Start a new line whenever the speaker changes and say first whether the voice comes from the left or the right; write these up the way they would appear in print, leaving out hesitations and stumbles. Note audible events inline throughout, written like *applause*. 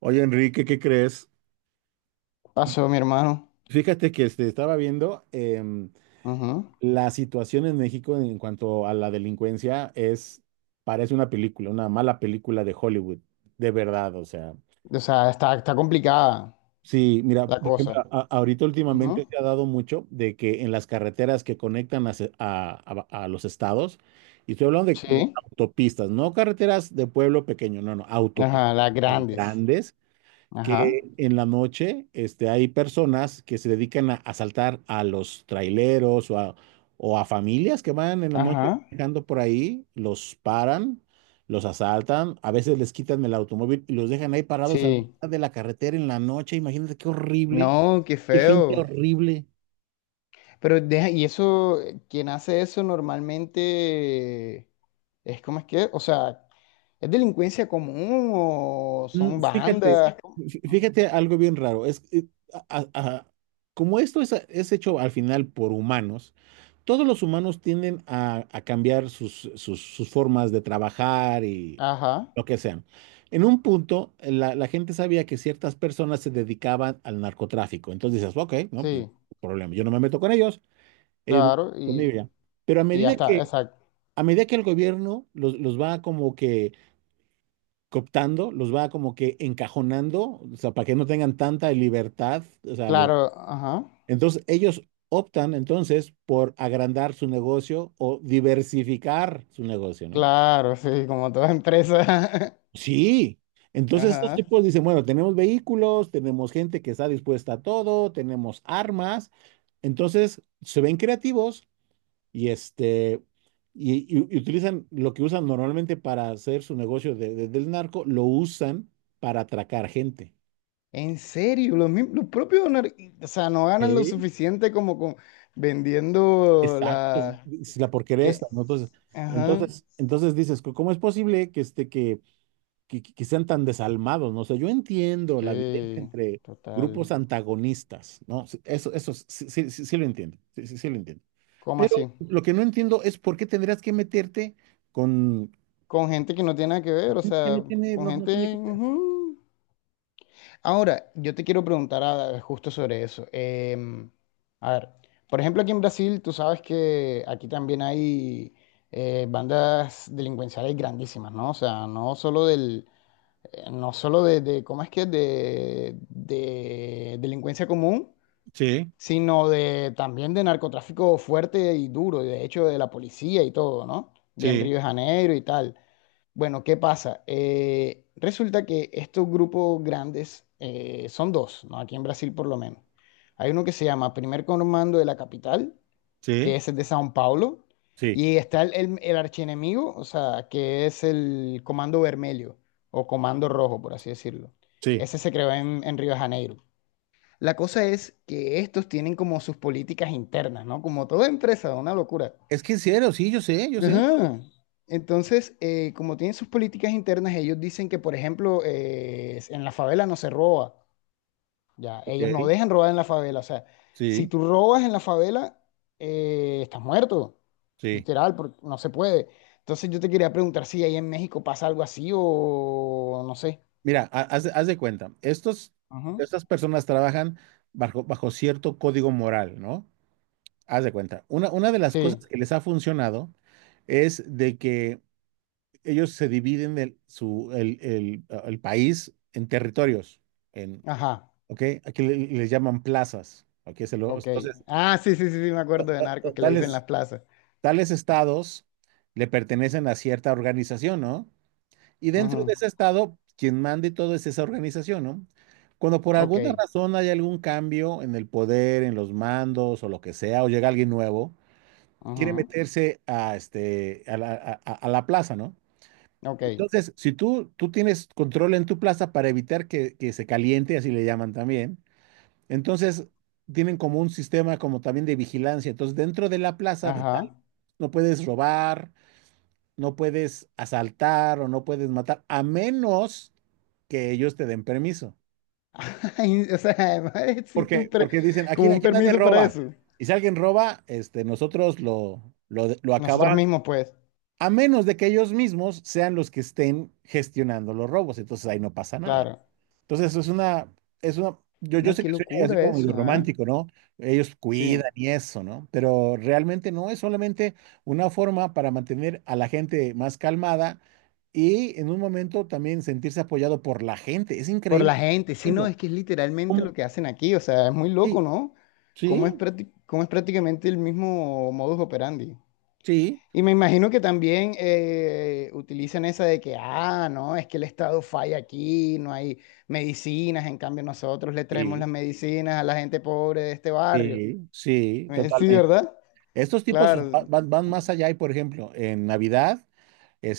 right: Oye, Enrique, ¿qué crees?
left: Pasó mi hermano.
right: Fíjate que estaba viendo
left: Ujú.
right: la situación en México en cuanto a la delincuencia es, parece una película, una mala película de Hollywood, de verdad, o sea.
left: O sea, está complicada
right: Sí, mira,
left: la
right: por ejemplo,
left: cosa.
right: ahorita últimamente
left: Ujú.
right: se ha dado mucho de que en las carreteras que conectan a, se- a los estados, y estoy hablando de
left: Sí.
right: autopistas, no carreteras de pueblo pequeño, no, no, autopistas
left: Ajá, las grandes.
right: grandes
left: Ajá.
right: que en la noche hay personas que se dedican a asaltar a los traileros o a familias que van en la noche
left: Ajá.
right: manejando por ahí, los paran, los asaltan, a veces les quitan el automóvil y los dejan ahí parados a la
left: Sí.
right: mitad de la carretera en la noche. Imagínate qué horrible,
left: No, qué
right: qué gente
left: feo.
right: horrible.
left: Pero deja, y eso, quien hace eso normalmente es como es que, o sea, ¿es delincuencia común o son
right: Fíjate,
left: bandas?
right: fíjate algo bien raro. Es, a- como esto es hecho al final por humanos, todos los humanos tienden a cambiar sus formas de trabajar y
left: Ajá.
right: lo que sean. En un punto, la gente sabía que ciertas personas se dedicaban al narcotráfico. Entonces dices, ok, no, pues
left: Sí,
right: problema. Yo no me meto con ellos, ellos no
left: claro.
right: conmigo ya. Pero
left: Y ya está, exacto.
right: a medida que el gobierno los va como que cooptando, los va como que encajonando, o sea, para que no tengan tanta libertad, o sea, los...
left: Claro, ajá.
right: Entonces ellos optan entonces por agrandar su negocio o diversificar su negocio, ¿no?
left: Claro, sí, como toda empresa.
right: Sí.
left: *laughs*
right: Entonces estos
left: Ajá,
right: tipos dicen, bueno, tenemos vehículos, tenemos gente que está dispuesta a todo, tenemos armas, entonces se ven creativos y este y utilizan lo que usan normalmente para hacer su negocio del narco, lo usan para atracar gente.
left: en serio, los, los propios, o sea, no ganan lo suficiente como con vendiendo
right: Exacto,
left: la...
right: es la porquería
left: ¿Qué?
right: esta, ¿no?
left: Ajá.
right: Entonces dices, ¿cómo es posible que, este, que sean tan desalmados?" ¿no? O sea, yo entiendo la violencia
left: Sí,
right: entre
left: total.
right: grupos antagonistas, ¿no? Sí, eso sí, sí, sí, sí lo entiendo, sí, sí, sí lo entiendo.
left: ¿Cómo
right: Pero
left: así?
right: lo que no entiendo es por qué tendrías que meterte con...
left: Con gente que no tiene nada que ver, o
right: Que no
left: sea,
right: tiene,
left: con
right: no, no tiene
left: gente,
right: que... ver.
left: ujú. Ahora, yo te quiero preguntar justo sobre eso. A ver, por ejemplo, aquí en Brasil, tú sabes que aquí también hay bandas delincuenciales grandísimas, ¿no? O sea, no solo del no solo de, ¿cómo es que? De delincuencia común,
right: Sí,
left: sino de también de narcotráfico fuerte y duro, y de hecho de la policía y todo, ¿no? De en
right: sí,
left: Río de Janeiro y tal. Bueno, ¿qué pasa? Resulta que estos grupos grandes son dos, ¿no? Aquí en Brasil por lo menos. Hay uno que se llama Primer Comando de la Capital que
right: sí,
left: es el de Sao Paulo,
right: sí,
left: y está el archienemigo, o sea, que es el Comando Vermelho o Comando Rojo, por así decirlo.
right: sí.
left: Ese se creó en Río de Janeiro. La cosa es que estos tienen como sus políticas internas, ¿no? Como toda empresa, una locura.
right: Es que en serio, sí, yo sé, yo sé.
left: Ajá. Entonces, como tienen sus políticas internas, ellos dicen que, por ejemplo, en la favela no se roba. Ya, ellos no
right: Ok,
left: dejan robar en la favela. O sea, si
right: sí,
left: tú robas en la favela, estás muerto.
right: sí.
left: Literal, porque no se puede. Entonces yo te quería preguntar si ahí en México pasa algo así o no sé.
right: Mira, haz de cuenta, estos,
left: Ajá.
right: estas personas trabajan bajo cierto código moral, ¿no? Haz de cuenta. Una de las
left: Sí,
right: cosas que les ha funcionado es de que ellos se dividen el, su, el país en territorios, en,
left: ajá,
right: ¿ok? Aquí les llaman plazas, ¿ok?
left: ok.
right: Entonces,
left: Ah, sí, sí, sí, sí, me acuerdo de narcos que le dicen
right: tales,
left: las plazas.
right: tales estados le pertenecen a cierta organización, ¿no? Y dentro
left: Ajá.
right: de ese estado, quien mande todo es esa organización, ¿no? Cuando por alguna
left: Ok,
right: razón hay algún cambio en el poder, en los mandos o lo que sea, o llega alguien nuevo, quiere
left: ajá.
right: meterse a, este, a la plaza, ¿no?
left: Ok,
right: Entonces, si tú, tú tienes control en tu plaza para evitar que se caliente, así le llaman también, entonces tienen como un sistema como también de vigilancia. Entonces, dentro de la plaza de tal,
left: ajá.
right: no puedes robar, no puedes asaltar o no puedes matar, a menos que ellos te den permiso.
left: *laughs* Ay, o sea, *laughs* además existe un
right: Porque, porque dicen, aquí,
left: como un
right: aquí nadie
left: permiso para
right: roba.
left: eso.
right: Y si alguien roba, nosotros lo
left: Nosotros
right: acabamos,
left: mismos, pues,
right: a menos de que ellos mismos sean los que estén gestionando los robos. Entonces ahí no pasa nada.
left: claro.
right: Entonces eso es una, yo
left: No,
right: sé
left: qué
right: que soy así
left: locura
right: como medio
left: eso, ¿eh?
right: romántico, ¿no? Ellos cuidan
left: Sí.
right: y eso, ¿no? Pero realmente no es solamente una forma para mantener a la gente más calmada y en un momento también sentirse apoyado por la gente. Es
left: Por
right: increíble.
left: la gente, sí, no,
right: Entiendo.
left: es que es literalmente lo
right: ¿Cómo?
left: que hacen aquí, o sea, es muy loco,
right: Sí,
left: ¿no? Cómo es,
right: sí,
left: cómo es prácticamente el mismo modus operandi.
right: sí,
left: Y me imagino que también utilizan esa de que, ah, no, es que el Estado falla aquí, no hay medicinas, en cambio nosotros le traemos las
right: sí,
left: medicinas a la gente pobre de este barrio.
right: sí, sí,
left: Sí,
right: totalmente.
left: ¿verdad?
right: Estos tipos
left: Claro.
right: van, van más allá y, por ejemplo, en Navidad.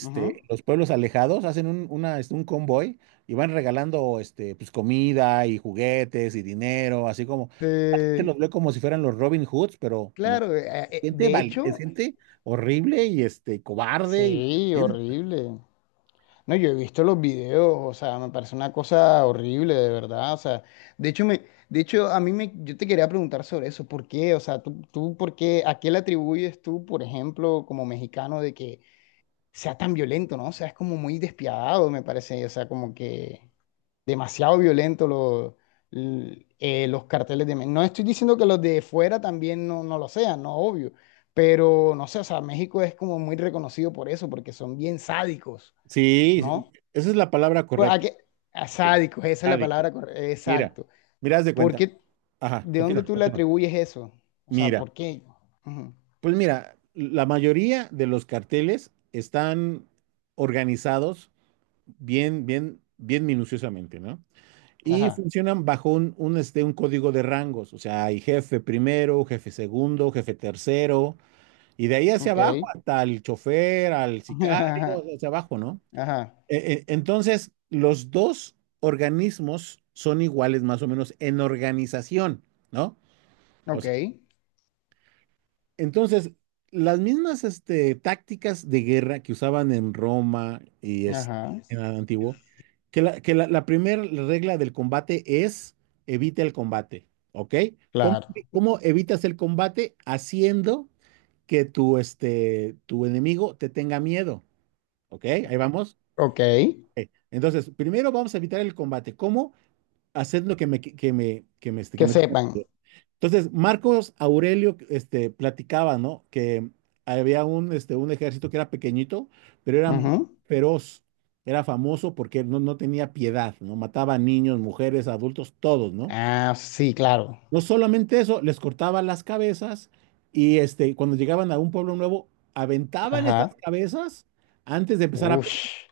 left: Ujú.
right: En los pueblos alejados, hacen un convoy y van regalando pues, comida y juguetes y dinero, así como la gente los
left: Sí,
right: ve como si fueran los Robin Hoods, pero no,
left: claro,
right: gente
left: de
right: valiente,
left: hecho,
right: gente horrible cobarde. Y,
left: sí, horrible. No, yo he visto los videos, o sea, me parece una cosa horrible, de verdad. O sea, de hecho, me, de hecho, a mí me, yo te quería preguntar sobre eso, ¿por qué? O sea, tú, ¿por qué? ¿A qué le atribuyes tú, por ejemplo, como mexicano, de que sea tan violento, ¿no? O sea, es como muy despiadado, me parece. O sea, como que demasiado violento los carteles de... No estoy diciendo que los de fuera también no, no lo sean, no, obvio. Pero, no sé, o sea, México es como muy reconocido por eso, porque son bien sádicos,
right: sí, sí,
left: ¿no?
right: esa es la palabra
left: Pues, ¿a
right: correcta,
left: qué? A sádicos, esa es la
right: sádico.
left: palabra correcta.
right: Mira,
left: Exacto.
right: mira, haz de
left: ¿Por
right: cuenta.
left: qué?
right: Ajá,
left: ¿De dónde
right: continúa,
left: tú le
right: continúa.
left: atribuyes eso? O sea,
right: Mira,
left: ¿por qué? Ujú.
right: pues mira, la mayoría de los carteles están organizados bien, bien, bien minuciosamente, ¿no? Y
left: Ajá.
right: funcionan bajo un código de rangos, o sea, hay jefe primero, jefe segundo, jefe tercero, y de ahí hacia
left: Ok.
right: abajo hasta el chofer, al
left: *laughs*
right: sicario,
left: Ajá.
right: hacia abajo, ¿no?
left: Ajá.
right: Entonces, los dos organismos son iguales más o menos en organización, ¿no? O
left: Ok.
right: sea, entonces, las mismas tácticas de guerra que usaban en Roma
left: Ajá.
right: en el antiguo, la primera regla del combate es evita el combate, ¿ok? ¿Cómo,
left: Claro.
right: cómo evitas el combate? Haciendo que tu enemigo te tenga miedo, ¿ok? Ahí vamos.
left: Ok.
right: Ok. Entonces, primero vamos a evitar el combate. ¿Cómo? Haciendo que
left: Que
right: me tenga
left: sepan.
right: miedo. Entonces, Marcos Aurelio, platicaba, ¿no? Que había un ejército que era pequeñito, pero era muy
left: Ujú.
right: feroz, era famoso porque no, no tenía piedad, ¿no? Mataba a niños, mujeres, adultos, todos, ¿no?
left: Ah, sí, claro.
right: No solamente eso, les cortaba las cabezas cuando llegaban a un pueblo nuevo, aventaban esas
left: Ajá.
right: cabezas antes de empezar a pelear.
left: Ush.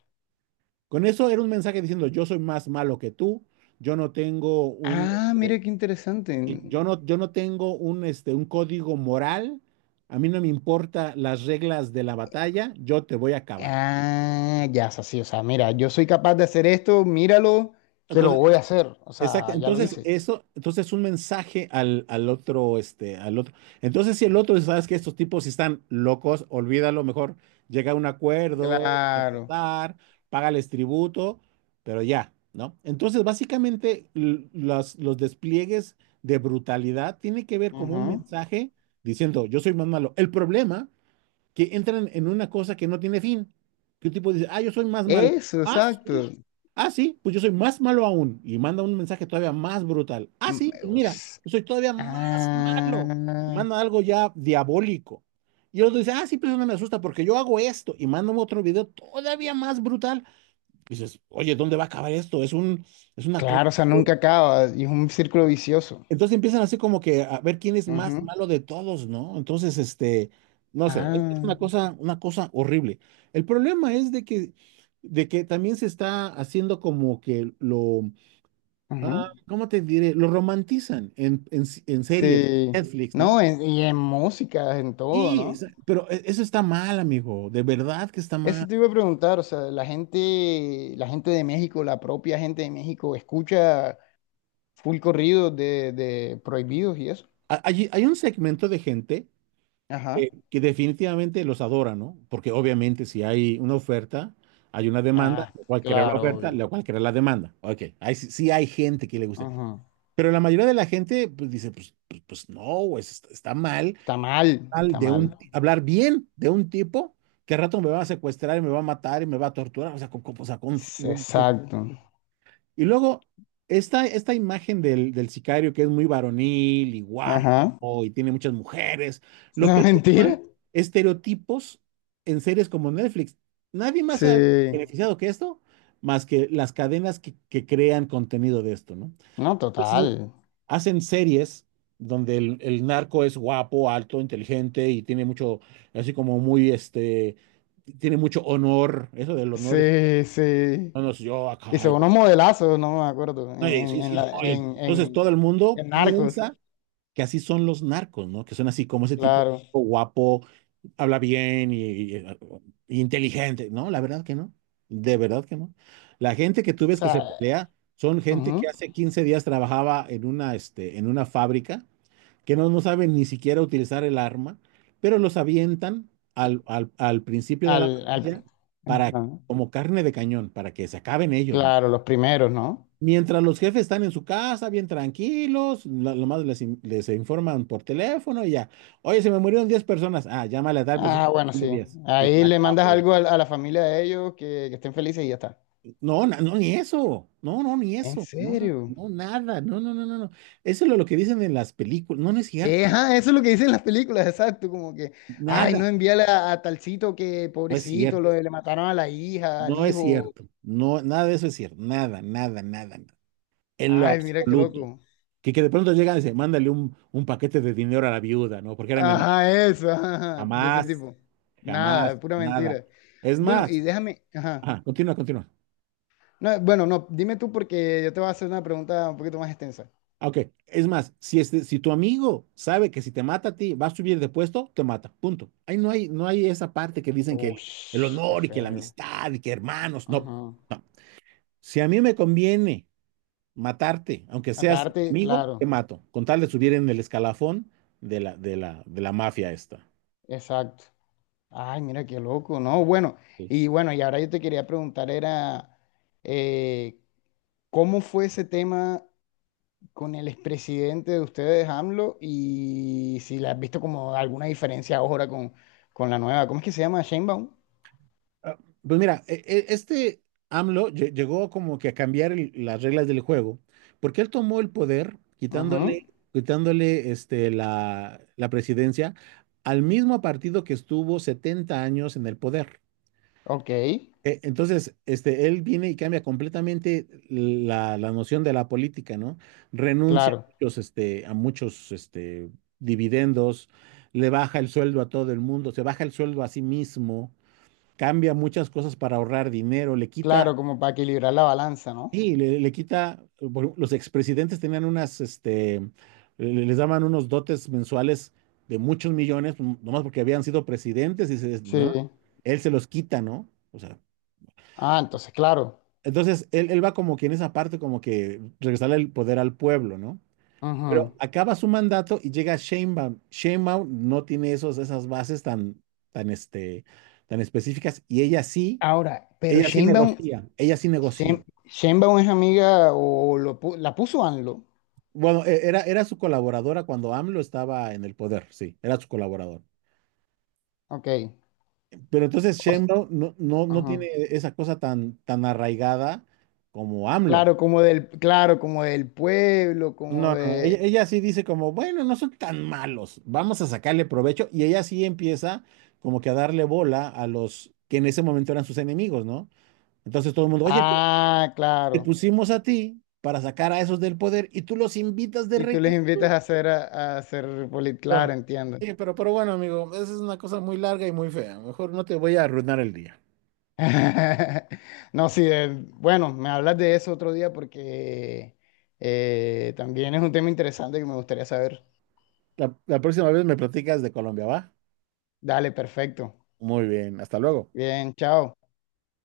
right: Con eso era un mensaje diciendo, yo soy más malo que tú, yo no tengo
left: Ah, mira
right: este,
left: qué
right: sí,
left: interesante.
right: yo no, yo no tengo un código moral, a mí no me importa las reglas de la batalla, yo te voy a acabar.
left: Ah, ya es así. O sea, mira, yo soy capaz de hacer esto, míralo, que lo voy
right: Entonces,
left: a hacer. O
right: exacto.
left: sea, ya lo
right: Entonces,
left: hice.
right: eso, entonces un mensaje al, al otro, al otro. Entonces, si el otro dice, sabes que estos tipos están locos, olvídalo, mejor llega a un acuerdo, deja
left: Claro.
right: pasar, págales tributo, pero ya, ¿no? Entonces, básicamente, los despliegues de brutalidad tiene que ver como un
left: Ajá.
right: mensaje diciendo, yo soy más malo. El problema que entran en una cosa que no tiene fin. Que un tipo dice, ah, yo soy más malo.
left: Eso,
right: Ah,
left: exacto.
right: sí. Ah, sí, pues yo soy más malo aún. Y manda un mensaje todavía más brutal. Ah,
left: Mm,
right: sí, pues mira,
left: es-
right: yo soy todavía más
left: Ah,
right: malo. Y manda algo ya diabólico. Y el otro dice, ah, sí, pero eso no me asusta porque yo hago esto. Y manda otro video todavía más brutal. Y dices, oye, ¿dónde va a acabar esto? Es una cosa.
left: claro, o sea, nunca acaba y es un círculo vicioso.
right: Entonces empiezan así como que a ver quién es más
left: Ujú.
right: malo de todos, ¿no? Entonces, no sé, es
left: Ah,
right: una cosa horrible. El problema es de que también se está haciendo como que
left: ujú.
right: ¿cómo te diré? Lo romantizan en series,
left: Sí.
right: Netflix, ¿no?
left: No, y en música, en todo,
right: Sí, es-
left: ¿no?
right: pero eso está mal, amigo, de verdad que está mal.
left: Eso te iba a preguntar, o sea, la gente de México, la propia gente de México, escucha full corridos de prohibidos y eso.
right: Hay un segmento de gente
left: Ajá.
right: que definitivamente los adora, ¿no? Porque obviamente si hay una oferta, hay una demanda,
left: Ah,
right: lo cual crea la
left: claro,
right: oferta,
left: obvio.
right: lo cual crea la demanda. Ok, ahí sí, sí hay gente que le guste.
left: Ajá.
right: Pero la mayoría de la gente pues, dice, pues, pues, pues no, pues, está mal,
left: Está mal,
right: mal
left: está
right: de
left: mal.
right: un, hablar bien de un tipo que al rato me va a secuestrar y me va a matar y me va a torturar. O sea, con, o sea, no,
left: Exacto.
right: y luego, esta imagen del sicario que es muy varonil y guapo
left: Ajá. *laughs*
right: y tiene muchas mujeres, lo
left: La
right: perpetúan
left: mentira.
right: estereotipos en series como Netflix. Nadie más se ha
left: Sí.
right: beneficiado que esto, más que las cadenas que crean contenido de esto, ¿no?
left: No,
right: Entonces,
left: total.
right: hacen series donde el narco es guapo, alto, inteligente y tiene mucho, así como muy, tiene mucho honor, eso del honor es,
left: Sí, sí.
right: no, no, si yo acá,
left: Hizo unos modelazos, no me acuerdo, en,
right: no, y
left: en,
right: sí,
left: en sí,
right: sí, no,
left: la, sí, en, sí,
right: entonces todo el mundo
left: en Narcos,
right: piensa que así son los narcos, ¿no? Que son así como ese tipo
left: claro.
right: guapo, habla bien y, y- y inteligente. No, la verdad que no. De verdad que no. La gente que tú
left: O
right: ves que se
left: sea,
right: pelea son gente que
left: ujú.
right: hace 15 días trabajaba en una, en una fábrica, que no, no saben ni siquiera utilizar el arma, pero los avientan al al principio de la
left: Al, al,
right: batalla para,
left: ajá.
right: como carne de cañón, para que se acaben ellos, ¿no?
left: Claro, los primeros, ¿no?
right: Mientras los jefes están en su casa, bien tranquilos, lo más les, in- les informan por teléfono y ya. Oye, se me murieron 10 personas. Ah, llámale a tal persona
left: Ah, bueno,
right: son de
left: sí.
right: 10. Y se
left: Ahí le mandas
right: acabó.
left: algo a la familia de ellos que estén felices y ya está.
right: No, no, ni eso. No, no, ni
left: ¿En
right: eso. No, no,
left: serio?
right: no, nada. No, no, no, no, no. Eso es lo que dicen en las películas. No, no es cierto.
left: Ajá, eso es lo que dicen las películas, exacto, como que, ay, no
right: Nada.
left: envíale a talcito que
right: No es
left: pobrecito, lo,
right: cierto.
left: le mataron a la hija, al
right: No es
left: hijo,
right: cierto. No, nada de eso es cierto. Nada, nada, nada, nada. En lo
left: ay, mira qué
right: absoluto.
left: loco.
right: Que de pronto llegan y dicen, mándale un paquete de dinero a la viuda, ¿no? Porque era mi amiga.
left: Ajá, eso, *laughs* ajá, ajá, de ese
right: Jamás.
left: tipo. Nada,
right: Jamás,
left: es pura
right: nada.
left: mentira.
right: Es
left: Bueno, y
right: más,
left: déjame, ajá.
right: ah, continúa, continúa.
left: No, bueno, no, dime tú porque yo te voy a hacer una pregunta un poquito más extensa.
right: Ah, ok, es más, si, este, si tu amigo sabe que si te mata a ti va a subir de puesto, te mata, punto. Ahí no hay, no hay esa parte que dicen que
left: Uy,
right: el
left: qué
right: honor y que la
left: feo.
right: amistad y que hermanos, no,
left: Ajá.
right: no. Si a mí me conviene matarte, aunque seas mi
left: Matarte,
right: amigo, te
left: claro,
right: mato, con tal de subir en el escalafón de la, de la mafia esta.
left: exacto. Ay, mira qué loco, no, bueno,
right: Sí.
left: y bueno, y ahora yo te quería preguntar era... Eh, ¿Cómo fue ese tema con el expresidente de ustedes, AMLO? Y si le has visto como alguna diferencia ahora con la nueva, ¿cómo es que se llama? Sheinbaum.
right: Ah, pues mira, AMLO llegó como que a cambiar las reglas del juego, porque él tomó el poder
left: Ajá.
right: quitándole, quitándole la, la presidencia al mismo partido que estuvo 70 años en el poder.
left: Ok,
right: Entonces, él viene y cambia completamente la noción de la política, ¿no? Renuncia a
left: claro,
right: muchos, a muchos, dividendos, le baja el sueldo a todo el mundo, se baja el sueldo a sí mismo, cambia muchas cosas para ahorrar dinero, le
left: claro,
right: quita,
left: como para equilibrar la balanza, ¿no?
right: sí, le quita, los expresidentes tenían unas, le- les daban unos dotes mensuales de muchos millones, nomás porque habían sido presidentes y se, ¿no?
left: Sí.
right: Él se los quita, ¿no? O sea,
left: Ah, entonces, claro.
right: entonces él va como que en esa parte, como que regresarle el poder al pueblo, ¿no?
left: Ajá.
right: Pero acaba su mandato y llega Sheinbaum. Sheinbaum no tiene esos, esas bases tan, tan, este, tan específicas y
left: Ahora, pero
right: ella sí
left: Sheinbaum,
right: negocia, ella sí negocia.
left: Sheinbaum es amiga o lo, la puso AMLO.
right: Bueno, era su colaboradora cuando AMLO estaba en el poder, sí, era su colaborador.
left: Ok.
right: Pero entonces
left: O- s-
right: Sheinbaum no, no, no tiene
left: ajá.
right: esa cosa tan, tan arraigada como AMLO.
left: Claro, como del pueblo, como
right: No, no, no,
left: de...
right: ella sí dice como, bueno, no son tan malos, vamos a sacarle provecho. Y ella sí empieza como que a darle bola a los que en ese momento eran sus enemigos, ¿no? Entonces todo el mundo, oye, pero
left: Ah,
right: te
left: claro.
right: pusimos a ti para sacar a esos del poder y tú los invitas de
left: Y tú les invitas
right: regreso.
left: a hacer claro,
right: Pero,
left: entiendo.
right: sí, pero bueno, amigo, esa es una cosa muy larga y muy fea. Mejor no te voy a arruinar el día.
left: *laughs* No, sí, bueno, me hablas de eso otro día porque también es un tema interesante que me gustaría saber.
right: La próxima vez me platicas de Colombia, ¿va?
left: Dale, perfecto.
right: Muy bien, hasta luego.
left: Bien, chao.